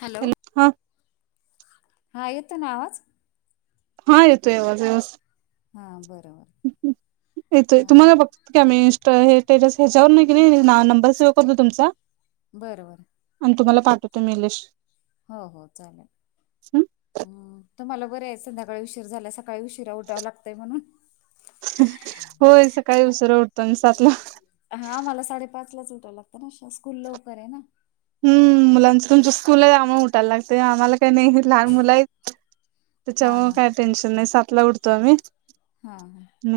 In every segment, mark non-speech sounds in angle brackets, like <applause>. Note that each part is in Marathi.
हॅलो.... हा... येतो ना आवाज? हा... येतोय आवज व्यावस <inaudible> हा... बरोबर येतो... हा तुम्हाला प मी इंस्टा. हे टेस ह्याच्यावर नाही की. नाही नंबर सेव्ह करतो तुमचा. बरं... बरं... <inaudible> तुम्हाला पाठवतो मी लिस्ट. हो... हो... चालेल. तुम्हाला बरे आहे. संध्याकाळी उशीर झाल्या. सकाळी उशीरा उठावं लागतंय म्हणून? होय... सकाळी उशिरा उठतो आणि सातला. हा, मला साडेपाच ला ऊटावं लागतं. ना स्कूल लवकर आहे ना. हम्... मुलांचं तुमच स्कूल आहे. आम्हा उठायला लागत. आम्हाला काही नाही, लहान मुलं आहे. हा त्याच्यामुळे हा काय टेन्शन नाही. साातला उठ तो आम्ही. हा.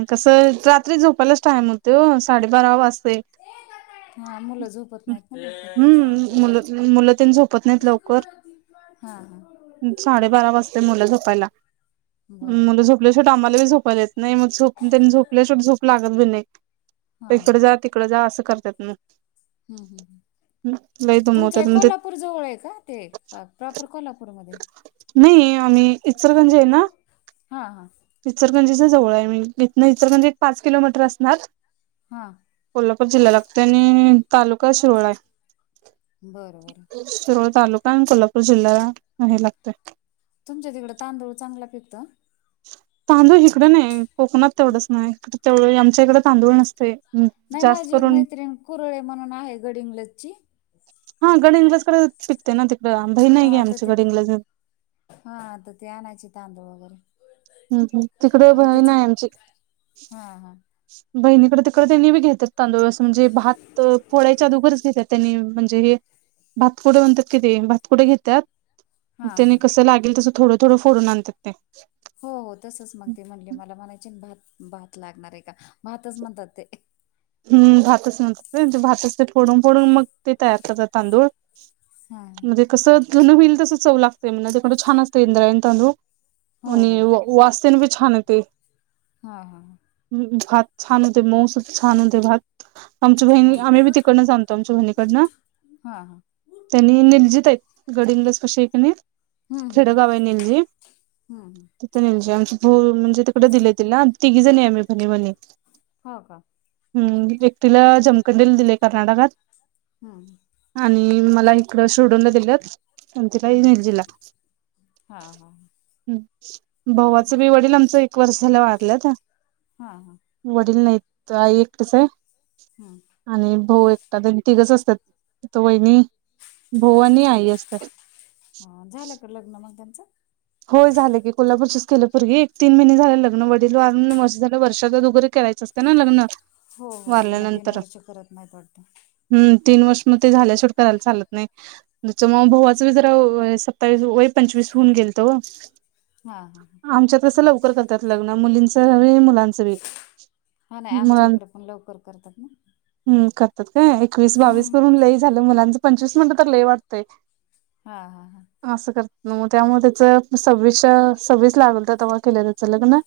कसं रात्री झोपायलाच टाइम होते ओ साडेबारा वाजतेय. हा मुलं झोपत नाहीत ना मुल मुलंतेनी झोपत नाहीत लवकर. हा हा साडेबारा वाजताय मुलं झोपायला. बरं मुलं बरं झोपल्या शेवटी आम्हाला बी झोपायला ये नाही मग झोप त्यांनी झोपल्या शेवटी झोप लागत बी नाही. हा इकडे हम्म जा तिकडे जा असं करतात ना. हम्म हम्म लई तुमच हे दमवतात मग ते कोल्हापूर जवळ आहे का ते प्रॉपर कोल्हापूरमध्ये नाही आम्ही इचरगंज आहे ना हा हा इचरगंजीच्या जवळ आहे मी. इथंन इचरगंजी एक पाचकिलोमीटर असणार. हा कोल्हापूर जिल्हा लागतेय आणि तालुका शिरोळा आहे. बरं बरं शिरोळ तालुका कोल्हापूर जिल्ह्याला हे लागतंय. तुमच्या तिकडं तांदूळ चांगला पिकतो तांदूळ हिकडं नाहीय कोकणात तेवढंच नाही तेवढ आमच्या इकडे तांदूळ नसतय. नाही माझी एक मैत्रिण कुरळे म्हणून आहे गडिंग्लजची. हा गडहिंग्लज कडे शिकते ना तिकडें आ बहीन आहे की हा तर आमची तिथे गडहिंग्लज हा आता ते आणायचे तांदूळ वगैरे हम्हम तिकडे बहिण इथंच आहे आमची हा हा बहिणीकडे तिकडे त्यांनी बी घेतात तांदूळ अस म्हणजे भात फोळाय जादूगरच घेतात त्यांनी म्हणजे हे भातकुडे म्हणतात कि ते भातकुडे घेतात. हा त्याने हा कसं लागेल तसं थोडं थोडं फोडून आणतात ते. हो हो तसच मग ते म्हणले मला म्हणायचे भात भात लागणार आहे का भातच म्हणतात ते हम् भातच म्हतात भातच ते फोडून फोडून मग ते तयार करतात तांदूळ. हा म्हणजे कसं जुन होईल तसं चव लागते म्हणे तिकडं छान असतय इंद्रायनि तांदूळ. हो हो हम वास तेन बी छान येतोय. हा हा. भात छान होते मऊ सुत छान होते भात. आमची बहिण हा आम्ही बी तिकडनं आणतो आमच्या बहिणीकडनं हा हा त्यांनी निलजित आहेत. गडिंग्लज कशी आहे कणी हम्म हम्म खेडगाव आहे निलजी हम्म हम्म. निजामभू म्हणजे तिकडे दिलय तिला तिघी जनी आहे आम्ही बहिणी बहिणी हो का. हम् ऐकटीला जमखंडेल दिलय कर्नाटकात. हम्म. आणि मला इकडं शिरढोणला दिल्यात आमची बहिण हम्म निलजिला. हा हा. भावाच बरे बी वडील आमचं एक वर्ष झालं वारल्यात हा हा वडील नाहीत आई एकटेच आहे. हम्म आणि भाऊ एकटा द तिघच असतात तो वहिणी भाऊ आणि आई असतात. ह झालं का लग्न मग त्यांचं होय झालं की कोल्हापूरचेच केलं पोरगी एक तीन महिने झाले लग्न वडीला वारून वर्ष झाल वर्षा बरोबर करायचंं. ते ना लग्न- हो हो पुन्हा तीन वारल्यानंतर वर्ष करत नाहीत वाटतं. हम्म तीन वर्ष मग ते झाल्या शेवट करायला चालत नाही. जच्या मग भ भावाची जरा सत्तावीस वय पंचवीस होऊन गेल. हा हा हा आमच्यात कस लवकर कर. त्यात लग्न मुलींच बी मुलांचं बी - हा नाही आमच्या इकडे पण लवकर करतात ना. हम करतात काय एकवीस बावीस हम्म करून लई झालं मुलांचं पंचवीस म्हनटं तर ल वाटतंय. हा हा हा. असं करत ना मग त्यामुळे त्याच सव्वीसच्या सव्वीस लागल तर तेव्हा केलं त्याच लग्न.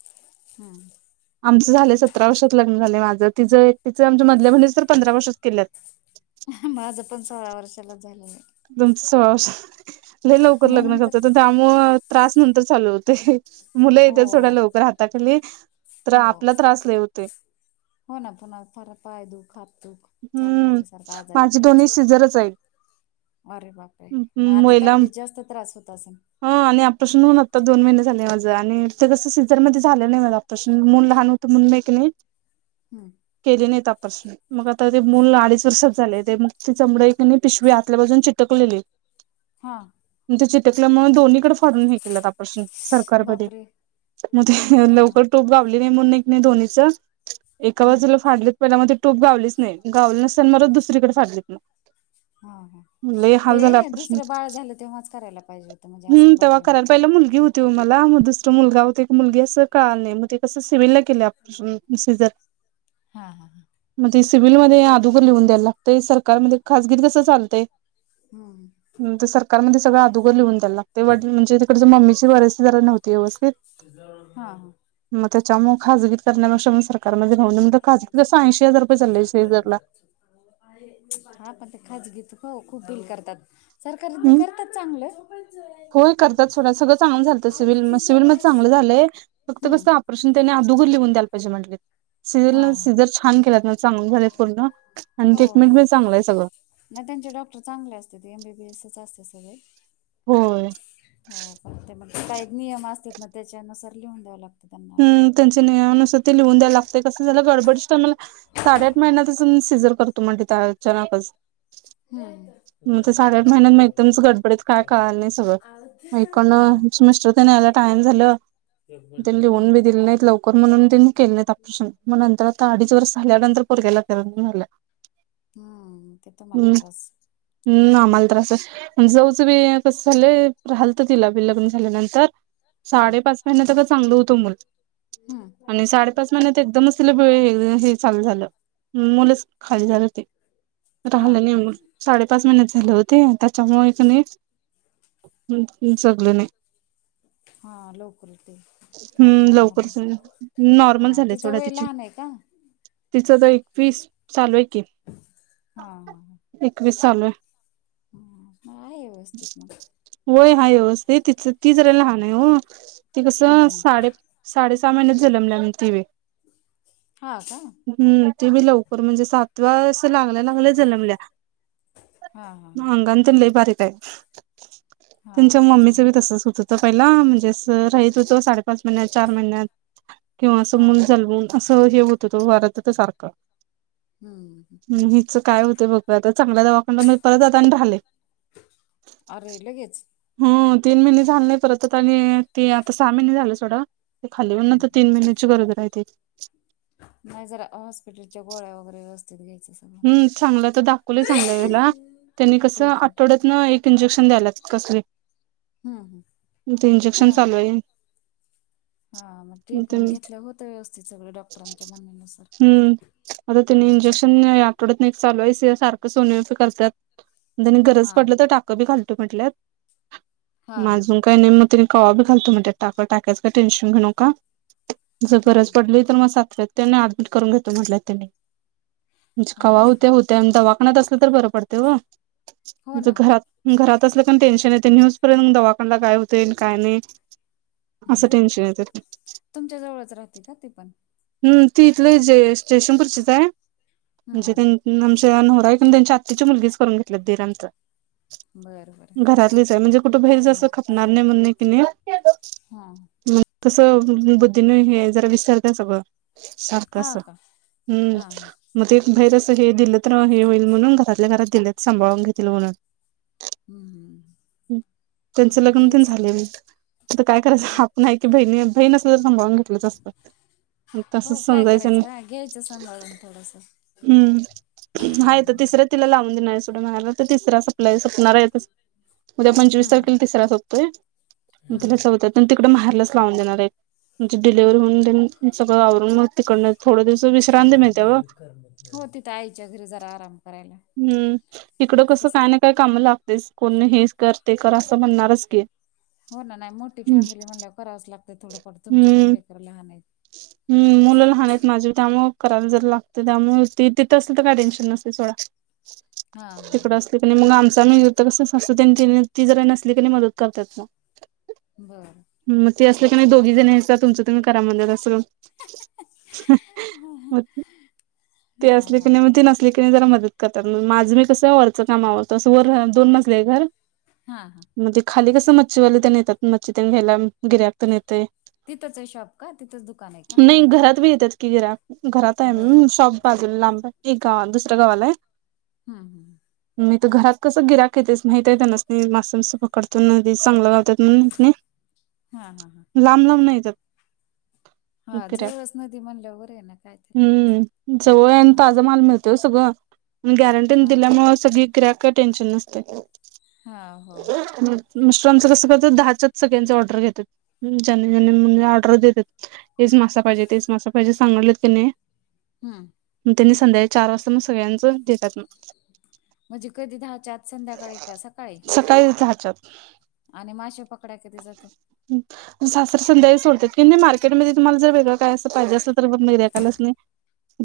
हम्म. आमचं झाले सतरा वर्षात लग्न झाले माझ तिचं तिचं आमच्या मधल्या मुलीच तर पंधरा वर्षात केल्यात. माझं पण सोळा वर्षाला झालंय. तुमच सोळा लय लवकर लग्न म्हणून तर झळत. मग त्रास नंतर चालू होतय. मुलं हो येत्यात सोडा लवकर अताची लेई खर हो आतला त्रास लय होतोय. हो ना पुन्हा फार पाय दुख हात दुख चालू हम्म होते सारखं आजारी माझे दोन्ही पडायचं. सिझरच <unintelligible> अरे बाप रे मग आता महिला थंडीत आता जास्त त्रास होत असेन. ह आणि ऑपरेशन होऊन आत्ता दोन महिने झाले माझं आणि ते कसं सीझर मध्ये झालं नाही माझ ऑपरेशन मन लहान हो- मुन बकनी. हम्म. केली नाही आपरसून मग आता ते मूल अडीच वर्षात झाले ते मग ति चमड पिशवी आ. आतल्या बाजून चिटकलेली. हां. तणच्या चिटकल्यामुळे दोनहीकडे फडरून हे केलं आपरसन. सरकारमध्ये बापरे हा लवकर. त्यात गावली नाही म्ह एक नाही दोनीच एका हम्म बाजूला फाडलित. पहिला मला टूब गावलीच नाही गावली नसल म दुसरीकड सरलित मग. हा हा लय हाल ते झाला ऑपरेशन दुसरं बाळ झालं तेव्हाच करायला पाहिजे होत म्हणजे असा प्रॉब्लेम होता. त मला मग दुसरं मुलगा होते एक मुलगी असं कळाल नाही मग ते कसं. सिविल केलय ऑपरेशन सीझर. हा हा हा मग ते सिव्हिलमध्येध्ये अगोदर लिहून द्यायला लागतंय सरकारमध्ये खासगी कस चालंय. हा. सरकारमध्ये सगं आगोदर लिहून दयला लागते म्हणजे तिकडडें मम्मीची परिस्थती झारा नव्हती व्यवस्थित. हा हा. मग त्याच्यामु खाजगी करण्यापेक्षाग सरकारमध्येेऊ खागी अस ऐंशी हजार रुपये चाल आहेशे हजारला. हा पण ते खचगीेत खूप बील करतात. सरकार ते बी हम्म करतात चांगलं प. होय करतात सोडा सगळं चांगलं झालतं सिव्हिल सिव्हिलमध्ये चांगलं झालंय फक्त कसं ऑपरेशन कस त्यांनी आगोदर लिहून द्यायला पाहिजे मटले. हा सिविल हा सिझर छान केलात ना चांग झाले पूर्ण आनी हो ट्रीटमेंट हो बी चांगली आहे सगळं. नाही त्यांचे डॉक्टर चांगले असते ते एमबीबीएस असते सगळे. होय. हो फण ते मग काही नियम असत ना त्याच्यानुसार लिहून द्यावं लागत. ह् त्यांचे नियनुसार ते लिहून द्याय लागत कसं झा गडबडी च्य टीमला. साडेआठ महिन्यातचून सीझर करतो म्हणल्यात अचानकच. हम्म मग ते साडेआठ महिन्यात मग एकदमच गडबडीत काय कळाल नाही सगळं मग हा हिकडं मिस्टर ते यायला टाइम झालं. हम्म लिहून बी दिले नाहीत लवकर म्हणून त्यांनी केले ऑपरेशन मग नंतर आता अडीच वर्ष झाल्यानंतर पोरग्याला त्रास झालं. हम्म ते तुम्हाला त्रास. हम् आम्हाला त्रास हाय. जाऊच बी कस झालं राहालत तिला लग्न झाल्यानंतर. हा साडेपाच महिन्यात चांगलं होतं मुल हम्म आणि साडेपाच महिन्यात एकदमच ति हे चालू झालं मुलंच खाली झालं ते. हा राहिलं नाही मग साडेपाच महिनचं झालं हो ते त्याच्यामुळे कणी जगल नाही. हा लवकर ते. हम्म लवकरच झालं नॉर्मल हा झाल्या तिचं सोडा वय तिची. लहान आहे का तिचं आता एकवीस चालू आहे की. हा हा ह. एकवीस चालु हाय. ह मग आहे व्यवस्थ होय हाय व्यवस्थति ती ती जरा लहान आहे हो. च हम्म साडे साडे सहा महिन्यात जन्मल्या म्हण ति बी. हा का? हम्म ते बी लवकर म्हणजे सातवा लागल्या लागल्या जनमल्या. हा हा म्हणताना ती लई बारीक आहे हा त्यांच्या मम्मीच त्याच्यामुळे बी काय तसच होत. पहिला म्हणजे असं राहीत होतो, साडेपाच महिन्यात चार महिन्यात किंवा हा असं मूल हा जन्मून असं हे होत होतो वरात होत सारखं. हम् ह. हिचं काय होते बघूया आता चांगल्या दवाखान्याला म परत आता आणि राहिलय. अरे लगेच हो तीन महिने झाले नाही परत आता आणि ते आता सहा महिने झाले सोडा ते खाली होऊन हम्म नंतर तीन महिन्याची गरोदर आहे ती. नाही जरा हॉस्पिटलच्या गोळ्या वगैरे व्यवस्थित घ्यायच. हम्म चांगलं तर दाखवलय चांगल्या हेला त्यांनी कसं ट्रीटमेंट आठवड्यात न एक इंजेक्शन द्यायला कसले हम्म हम्म ते इंजेक्शन हा चालू आहे. हा मग ट्रीटमेंट घेतल्या होतं व्यवस्थित सगळ डॉक्टरांच्या म्हणण्यानुसार. हम्म आता तिन हम्म इंजेक्शन आठवड्यातन एक चालू आहे. सारख सोनोग्राफी करत्यात. पण गरज हा पडली तर टाक की घालतो म्हटल्यात हा म हा अजून हा काय नाही मग तरी कवा बी घालतो म्हणल्यात टाका टाकायच का टेन्शन घेऊ नका जर हा हा गरज पडली तर मग सातव्यात त्यांना ऍडमिट करून घेतो म्हटल्यात त्यांनी. म्हणजे हा हा कवाहत्या होत्या आणि दवाखान्यात असल्या तर बरं पडते व हो म्हणजे ना घरात घरात असलं कणी टेन्शन येते न्हेउपर्यंत मग दवाखान्याना काय होते काय नाही. असं हम् टेन्शन येतंय. तुमच्या जवळच राहते का ती पण? हम् ती इथलं ज स्टेशनपूरचीच आहे. म्हणजे हम्म त्यां आमच्या नवरा हाय त्यांच्या आत्ताची मुलगीच करून घेतली दीर आमच. हम्म बरं बरं घरातलीच आहे म्हणजे कुठबाहीर जसं ख नाने मुने किने. हां <unintelligible> कसं बुद्धीन हे जरा विसरतीया सगळं. सारख हा अस का हां मग ते एक बाहेर असं हे दिलं तर हे होईल म्हणून घरातल्या घरात दिल्यात सांभाळून घेतील म्हणून हम. ् त्यांच लग्न तेन झाले हो. आता काय तुमचं करायचं आपण आहे की बहीणी बहीण अस ज सांभाळून घेतलंच असतं. ग हो तसच काय समजायचं. करायचं हा घ्यायचं सांभाळून थोडंसं हम्म हा येत तिसऱ्या तिला लावून देणार सोढा माहेरला तर तिसरा संपलाय सपणार आहे. उद्या पंचवीस तारखेल तिसरा सोपतोय. हम्म चौथ्यात पण तिकडे माहेरलाच लावून देणार आहेत. म्हणजे डिलेव्हरी म्हण सगळं आवरून मग तिकडन थोड दिवस विश्रांती मिळत्या गं. हो तीथ जरा आईच्या घरी जरा आराम. करायला हम्म इकडं कसं काय ना काय काम लागते कोण हे कर ते कर असं म्हणणारच की. हो ना नाही मोठी हम्म फॅमिली म्हणल्यावर करावच लागते थोडंफार तुमचे पण लेकर लहान आहेत. हम् मुलं लहान आहेत माझी त्यामुळे करायला जर लागत त्यामुळे तिथं असेल तर काय टेन्शन नसते सोडा. हा हा तिकड हा अस मग आमचमहीत कस असतो त्यां ती जरा नसली क मदत करतात ना बरं. मग ते असलं क नाही दोघी जण तुमं तुही करा म्हणतात ते असले न हा <unintelligible> हा क नाही जरा मदत करतात माझं मी कसं वरचं कामावरत असं वर दोन मजले घर हा हा. म्हणजे खाली कसं मच्छीवाले त्याश येतात मच्छी त्या घ्यायला गिर्‍हाईक पण येतय. तिथंच आहे शाॅप? का तिथच दुकान आहे. का नाही घरात बी येतात की गरा घरात आहे बर शॉप बाजूला लांब. एक गाव दुसऱ्या गावालाय आहे. हम हम. मी तर घरात कसं गिराक येतेस माहित आहे त्यां नास नाही मास्ं मस पकडतो चांगलं म्हण हा हा हा लांब लांब नाहीेत. हा जवळच नदी म्हणल्यावर आहे ना काय तर हम्म जवळ आहे आणि हा ताजा माल मिळतो. ते सगळं गॅरंटी हा दिल्यामुळे सगळी ग्रॅक टेन्शन नसते. हा हो हम्म. मिस्टरांचा कसं करत दहाच्याच सगळ्यांच ऑर्डर घेतात जनी ज म्हणजे ऑर्डर देतात. तेच मासा पाहिजे तेच मासा पाहिजे सांगलेत क नाही. हम्म मग त्यांनी संध्याकाळी चार वाजता मग सगळ्यांच देतात मग म्हणजे कधी दहाच्या आज संध्याकाळी का सकाळी? सकाळी दहा चा आत. आणि मासे पकड्या कधे जातील? सासत्र संध्याकाळी सोडतात की मार्केटमध्येध्ये तुम्हाला जर वेगळ. काय अस पाहिजे असल तर मर्याकालच नाही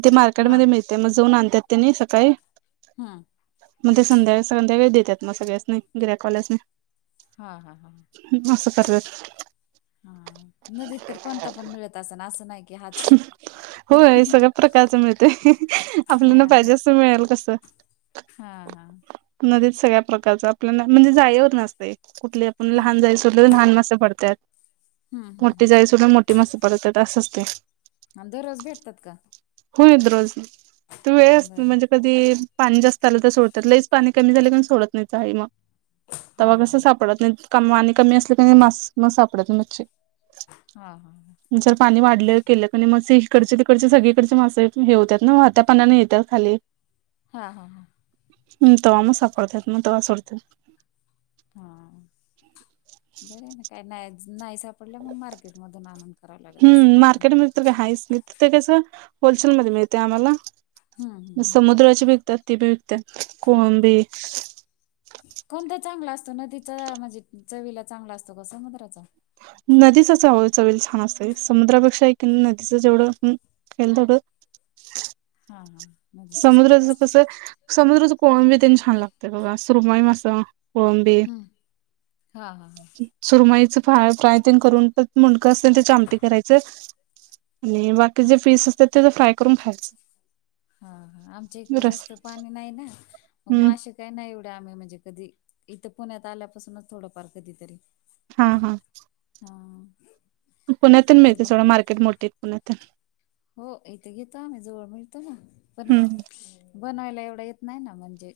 ते हा मार्केटमध्ये मिळ. ते मग जाऊन आणतात त्यांनी सकाळी. हा म्हणजे संध्याकाळी संध्याकाळी देतात सगळ्यासनी गिर्‍हाईक वाल्यांसनी हा हा हा... हम्म असं करतात हा नदीत तर कोणता पण मिळत अस ना असं नाही की हाच हो सगळ्या प्रकारच मिळते हा आपल्याला हा पाहिजे असं मिळेल कसं हा हा.. नदीत सगळ्या प्रकारच आपल्याला म्हणजे जाईवर नसते कुठली आपण हा लहान जाळी सोडली तर लहान मासे पडतात हम्म मोठी हम्म जाळी सोड की मोठी मासे पडतात अस असते आणि दररोज भेटतात का? होय रोज तू वेळ असत बरं म्हणजे कधी पाणी जास्त आलं तर सोडतात लईच पाणी कमी झाले पण सोडत नाहीत जाळी मग हा तेव्हा हा कसं हा सापडत नाही. क आणि कमी असल्या की मास मग सापडत मच्छी हा हाहा.... जर पाणी वाढल? केलं क मासे हीकडचे तिकडचे सगळीकडचे मासे हे होतात ना वाहात्या पानाने येतात खाली हा हा हा... हम्म तवा म सापडतात मग तवा सोडतात हा बर ना काय नाही नाही साप डल्या मग मार्केट मधून आणनून करावं लागत असंन हाय का नाही ते तर काय आहेच नाही तर ते कस होलसेलमध्ये मिळते आम्हाला हम्म हम्म हम्म समुद्राचे विकतात बेबी विकत्यात कोळंबी कोणता चांगला असतो नदीचा म्हणजे चवीला चांगला असतो का समुद्राचा? नदीच चव चवीला छान असत समुद्रापेक्षा आहे की नदीच जेवढं वेलदोड हा हा.. नदीचा चांगला समुद्राच असतो कसं समुद्राचं कोळंबी तेन छान लागत बघा सुरमाई मासा. कोळंबी हम्म हा हा हा सुरमाईच फ्राय फ्राय ते करून पण मुंडकं असतील तेच्या आमटी करायचं आणि बाकी हा जे फीस असतात ते फ्राय करून खायचं हा हा आमच्या इकडे रस जास्त पाणी नाही ना मग हम्म मासे काही नाही एवढे आम्ही म्हणजे कधी इथं पुण्यात आल्यापासूनच थोडंफार कधीतरी हा हा.. हा.. ते पुण्यातून ते मिळते बा थोडं मार्केट मोठी पुण्यातून हो इथे घेतो आम्ही जवळ मिळतो ना पण हम्म बनवायला एवढं येत नाही ना म्हणजे.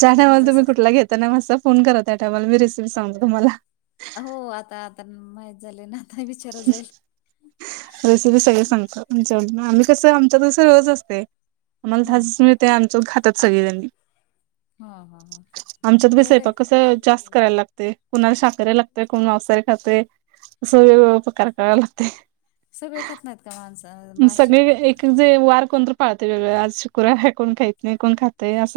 ज्या टायमाला तुम्ही कुठला घेतता ना मासा फोन करा त्या टायमाला मी रेसिपी सांगते तुम्हाला हो आता आता माहीत झाले ना आता विचार जाईल रेसिपी सगळे सांगत आ आम्ही कसं आमच्या दिवस रोज असते हा आम्हाला ते आमच्यात खातात सगळे जण हा हा हा आमच्यात बरं आहे. स्वयंपाक कस जास्त करायला लागते कुणाला शाकाहारी द्याव्या लागत तर कोण मांसाहार खाते अस वेगवेगळे प्रकार करायला लागते सगळे खात नाहीत तर माणसं मासे सगळे एक जे वार कोणत पाळते वेगळ आज शुक्रवार कोण खात नाही कोण खात ते अस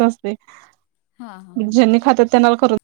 हा हा असतयं, हा ज्यांनी खातात त्यांना करून